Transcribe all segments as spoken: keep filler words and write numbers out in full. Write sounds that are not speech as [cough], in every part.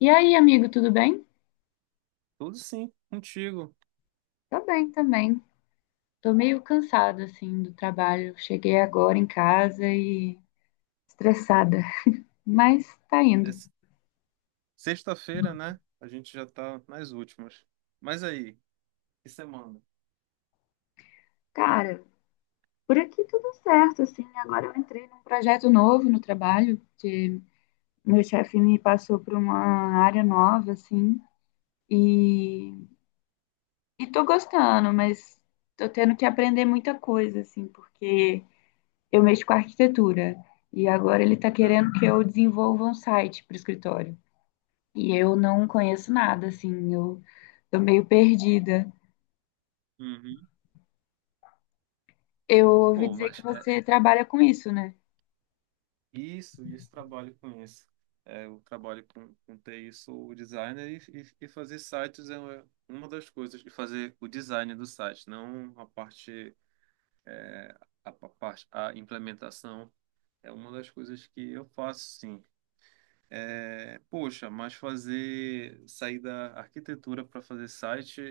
E aí, amigo, tudo bem? Tudo sim, contigo. Tô bem também. Tô meio cansada, assim, do trabalho. Cheguei agora em casa e... estressada. Mas tá É indo. s- Sexta-feira, né? A gente já tá nas últimas. Mas aí, que semana? Cara, por aqui tudo certo, assim. Agora eu entrei num projeto novo no trabalho, que meu chefe me passou para uma área nova, assim, e... e tô gostando, mas tô tendo que aprender muita coisa, assim, porque eu mexo com arquitetura e agora ele tá querendo Uhum. que eu desenvolva um site para o escritório. E eu não conheço nada, assim, eu tô meio perdida. Uhum. Eu ouvi Pô, dizer que mas é você trabalha com isso, né? isso, isso trabalho com isso. É, eu trabalho com, com T I, sou o designer e, e, e fazer sites é uma uma das coisas, e fazer o design do site, não a parte, a, pa- parte, a implementação, é uma das coisas que eu faço, sim. É, Poxa, mas fazer sair da arquitetura para fazer site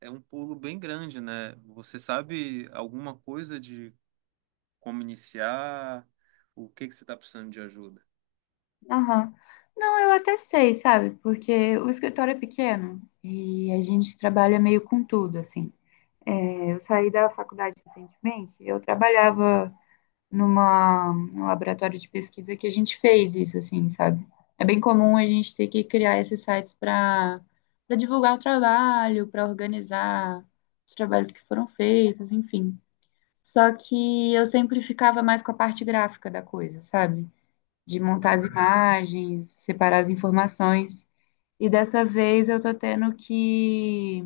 é um pulo bem grande, né? Você sabe alguma coisa de como iniciar? O que que você está precisando de ajuda? Aham. Não, eu até sei, sabe? Porque o escritório é pequeno e a gente trabalha meio com tudo, assim. É, eu saí da faculdade recentemente, eu trabalhava. Numa, num laboratório de pesquisa que a gente fez isso, assim, sabe? É bem comum a gente ter que criar esses sites para para divulgar o trabalho, para organizar os trabalhos que foram feitos, enfim. Só que eu sempre ficava mais com a parte gráfica da coisa, sabe? De montar as Aham. imagens, separar as informações. E dessa vez eu tô tendo que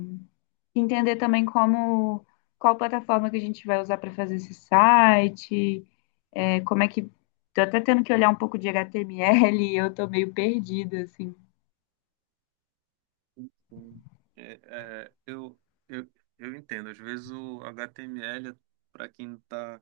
entender também como qual plataforma que a gente vai usar para fazer esse site, é, como é que. Tô até tendo que olhar um pouco de H T M L, eu tô meio perdida, assim. Sim. É, é, eu, eu, eu entendo. Às vezes o H T M L, para quem está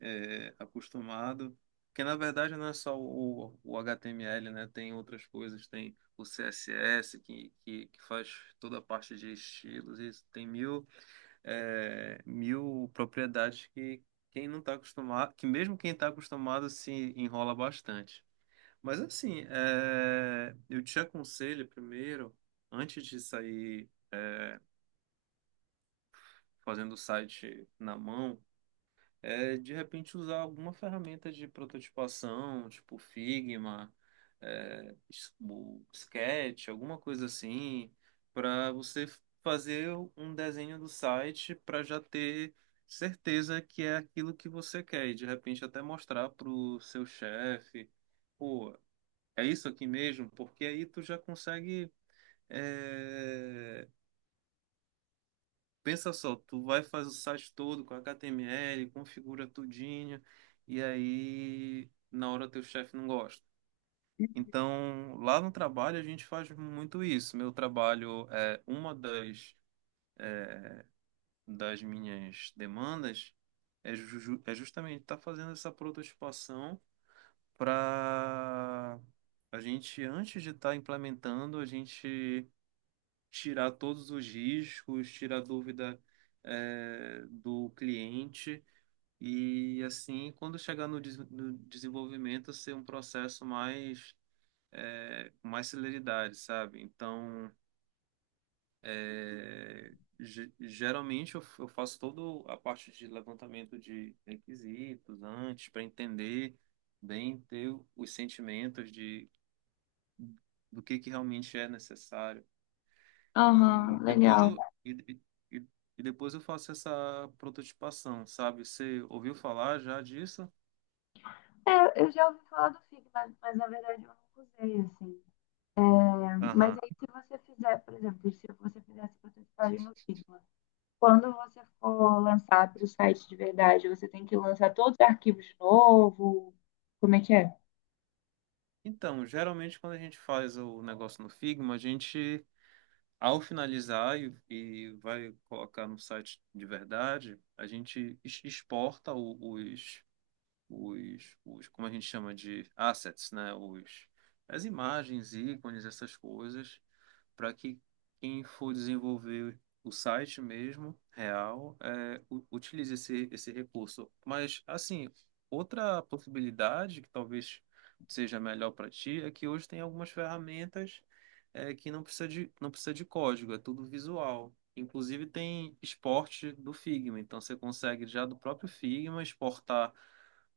é, acostumado. Porque na verdade não é só o, o H T M L, né? Tem outras coisas, tem o C S S que, que, que faz toda a parte de estilos, e tem mil, é, mil propriedades que quem não está acostumado, que mesmo quem está acostumado se enrola bastante. Mas assim, é, eu te aconselho primeiro, antes de sair fazendo o site na mão, é de repente usar alguma ferramenta de prototipação, tipo Figma, é, S- o Sketch, alguma coisa assim, para você fazer um desenho do site para já ter certeza que é aquilo que você quer e de repente até mostrar para o seu chefe, pô, é isso aqui mesmo, porque aí tu já consegue é, Pensa só, tu vai fazer o site todo com H T M L, configura tudinho, e aí na hora teu chefe não gosta. Então, lá no trabalho a gente faz muito isso. Meu trabalho é uma das, das minhas demandas é, ju- é justamente estar fazendo essa prototipação para a gente, antes de estar implementando, a gente tirar todos os riscos, tirar a dúvida, eh, do cliente. E assim, quando chegar no, des- no desenvolvimento, ser um processo mais, é, com mais celeridade, sabe? Então, é, ge- geralmente eu, f- eu faço toda a parte de levantamento de requisitos antes, para entender bem, ter o- os sentimentos de, do que, que realmente é necessário. Aham, E depois legal. eu, e, e, e e depois eu faço essa prototipação, sabe? Você ouviu falar já disso? É, eu já ouvi falar do Figma, mas, na verdade eu nunca usei, assim, né? Mas Aham. aí se você fizer, por exemplo, se você fizesse prototipagem no Figma, quando você for lançar para o site de verdade, você tem que lançar todos os arquivos de novo? Como é que é? Então, geralmente quando a gente faz o negócio no Figma, a gente, ao finalizar e, e vai colocar no site de verdade, a gente ex- exporta o- os, os, os, como a gente chama de assets, né? Os, as imagens, ícones, essas coisas, para que quem for desenvolver o site mesmo, real, é, u- utilize esse, esse recurso. Mas, assim, outra possibilidade que talvez seja melhor para ti é que hoje tem algumas ferramentas é, que não precisa de, não precisa de código, é tudo visual. Inclusive tem exporte do Figma, então você consegue já do próprio Figma exportar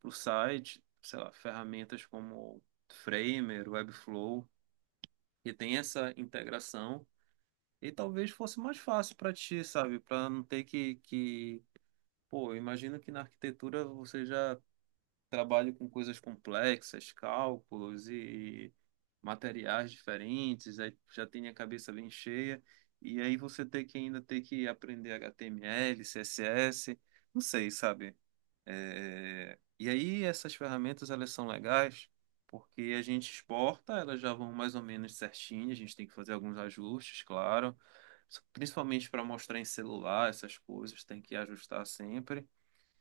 para o site, sei lá, ferramentas como Framer, Webflow, que tem essa integração e talvez fosse mais fácil para ti, sabe? Para não ter que, que... Pô, eu imagino que na arquitetura você já trabalha com coisas complexas, cálculos e materiais diferentes, aí já tem a cabeça bem cheia, e aí você tem que ainda ter que aprender H T M L, C S S, não sei, sabe? É, E aí essas ferramentas elas são legais porque a gente exporta, elas já vão mais ou menos certinho, a gente tem que fazer alguns ajustes, claro, principalmente para mostrar em celular, essas coisas tem que ajustar sempre.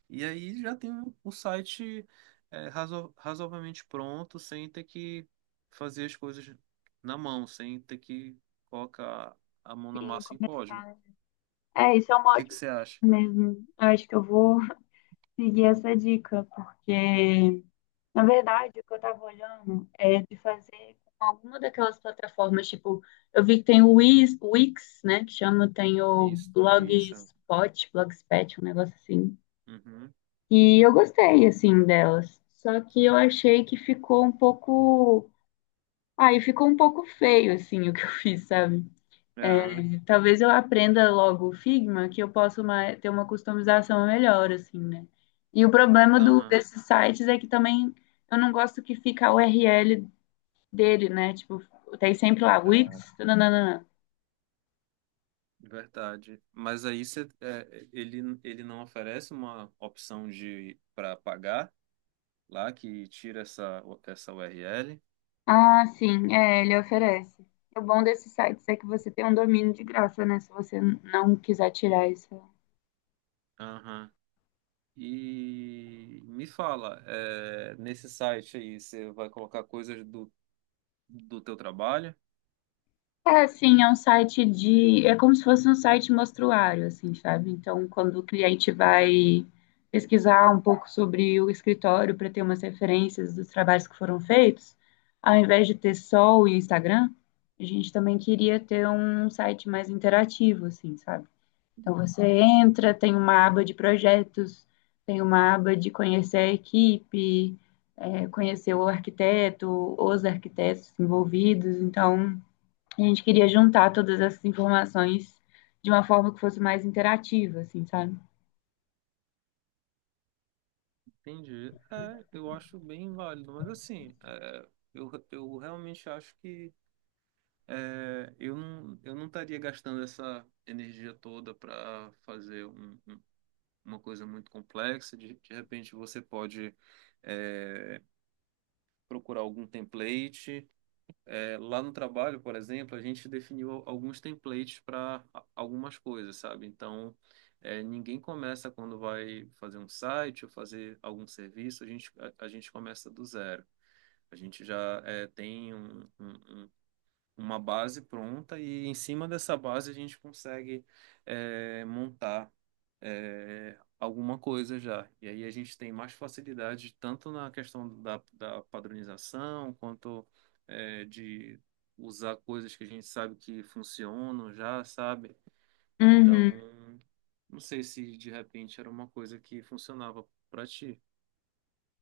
E aí já tem um, um site é, razo- razoavelmente pronto, sem ter que fazer as coisas na mão, sem ter que colocar a mão na Sim, massa em código. começar. O É, isso é uma que que ótima você dica acha? mesmo. Eu acho que eu vou [laughs] seguir essa dica, porque, na verdade, o que eu tava olhando é de fazer com alguma daquelas plataformas, tipo, eu vi que tem o Wix, Wix, né, que chama, tem o Isso, isso. Blogspot, Blogspot, um negócio assim. Uhum. E eu gostei, assim, delas. Só que eu achei que ficou um pouco... Aí ficou um pouco feio, assim, [laughs] o que eu fiz, sabe? Aham. É, talvez eu aprenda logo o Figma, que eu posso ma- ter uma customização melhor, assim, né? E o problema do, Aham. desses sites é que também eu não gosto que fica a U R L dele, né? Tipo, tem sempre lá, Dá. Wix, nananana. Verdade. Mas aí você, é, ele, ele não oferece uma opção de para pagar lá que tira essa, essa U R L. Ah, sim, é, ele oferece. O bom desses sites é que você tem um domínio de graça, né? Se você não quiser tirar isso. Aham. E me fala, é, nesse site aí você vai colocar coisas do, do teu trabalho? É, assim, é um site de. É como se fosse um site mostruário, assim, sabe? Então, quando o cliente vai pesquisar um pouco sobre o escritório para ter umas referências dos trabalhos que foram feitos, ao invés de ter só o Instagram, a gente também queria ter um site mais interativo, assim, sabe? Então, você entra, tem uma aba de projetos, tem uma aba de conhecer a equipe, é, conhecer o arquiteto, os arquitetos envolvidos. Então, a gente queria juntar todas essas informações de uma forma que fosse mais interativa, assim, sabe? Entendi. É, eu acho bem válido, mas assim, é, eu, eu realmente acho que é, eu não, eu não estaria gastando essa energia toda para fazer um uma coisa muito complexa, de, de repente você pode é, procurar algum template. É, lá no trabalho, por exemplo, a gente definiu al- alguns templates para algumas coisas, sabe? Então, é, ninguém começa quando vai fazer um site ou fazer algum serviço, a gente, a, a gente começa do zero. A gente já é, tem um, um um uma base pronta e em cima dessa base a gente consegue é, montar é, alguma coisa já. E aí a gente tem mais facilidade tanto na questão da, da padronização quanto é, de usar coisas que a gente sabe que funcionam já, sabe? Uhum. Então, não sei se de repente era uma coisa que funcionava para ti.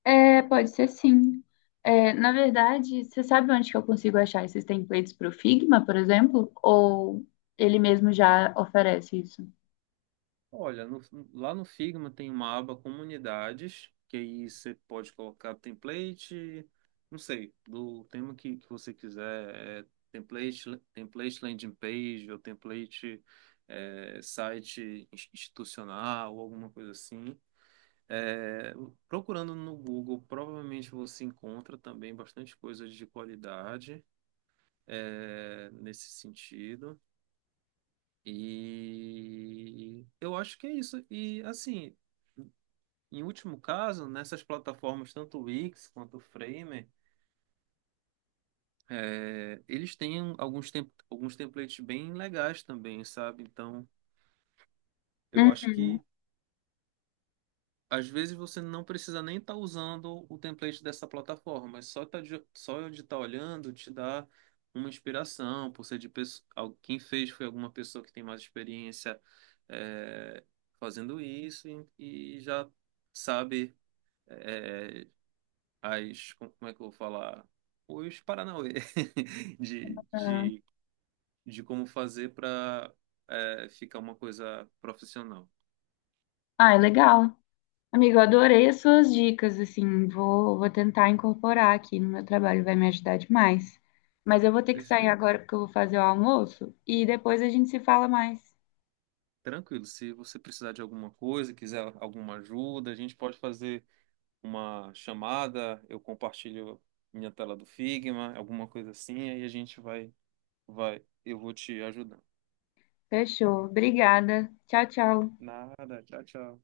É, pode ser sim. É, na verdade, você sabe onde que eu consigo achar esses templates para o Figma, por exemplo? Ou ele mesmo já oferece isso? Olha, no- lá no Figma tem uma aba comunidades, que aí você pode colocar template, não sei, do tema que, que você quiser, é template, template landing page ou template é, site ins- institucional ou alguma coisa assim. É, procurando no Google, provavelmente você encontra também bastante coisas de qualidade é, nesse sentido. E eu acho que é isso. E assim. Em último caso, nessas plataformas, tanto o Wix quanto o Framer, é, eles têm alguns, tem- alguns templates bem legais também, sabe? Então, eu acho Uhum. que às vezes você não precisa nem estar usando o template dessa plataforma, mas só, tá de, só de estar olhando te dá uma inspiração, por ser de pesso- al- quem fez foi alguma pessoa que tem mais experiência é, fazendo isso e, e já sabe é, as, como é que eu vou falar? Os Paranauê [laughs] de, Tá. de, de como fazer para ficar uma coisa profissional. Ah, é legal. Amigo, eu adorei as suas dicas, assim, vou, vou tentar incorporar aqui no meu trabalho, vai me ajudar demais. Mas eu vou ter que sair Perfeito. agora porque eu vou fazer o almoço e depois a gente se fala mais. Tranquilo, se você precisar de alguma coisa, quiser alguma ajuda, a gente pode fazer uma chamada, eu compartilho minha tela do Figma, alguma coisa assim, aí a gente vai, vai, eu vou te ajudando. Fechou. Obrigada. Tchau, tchau. Nada, tchau, tchau.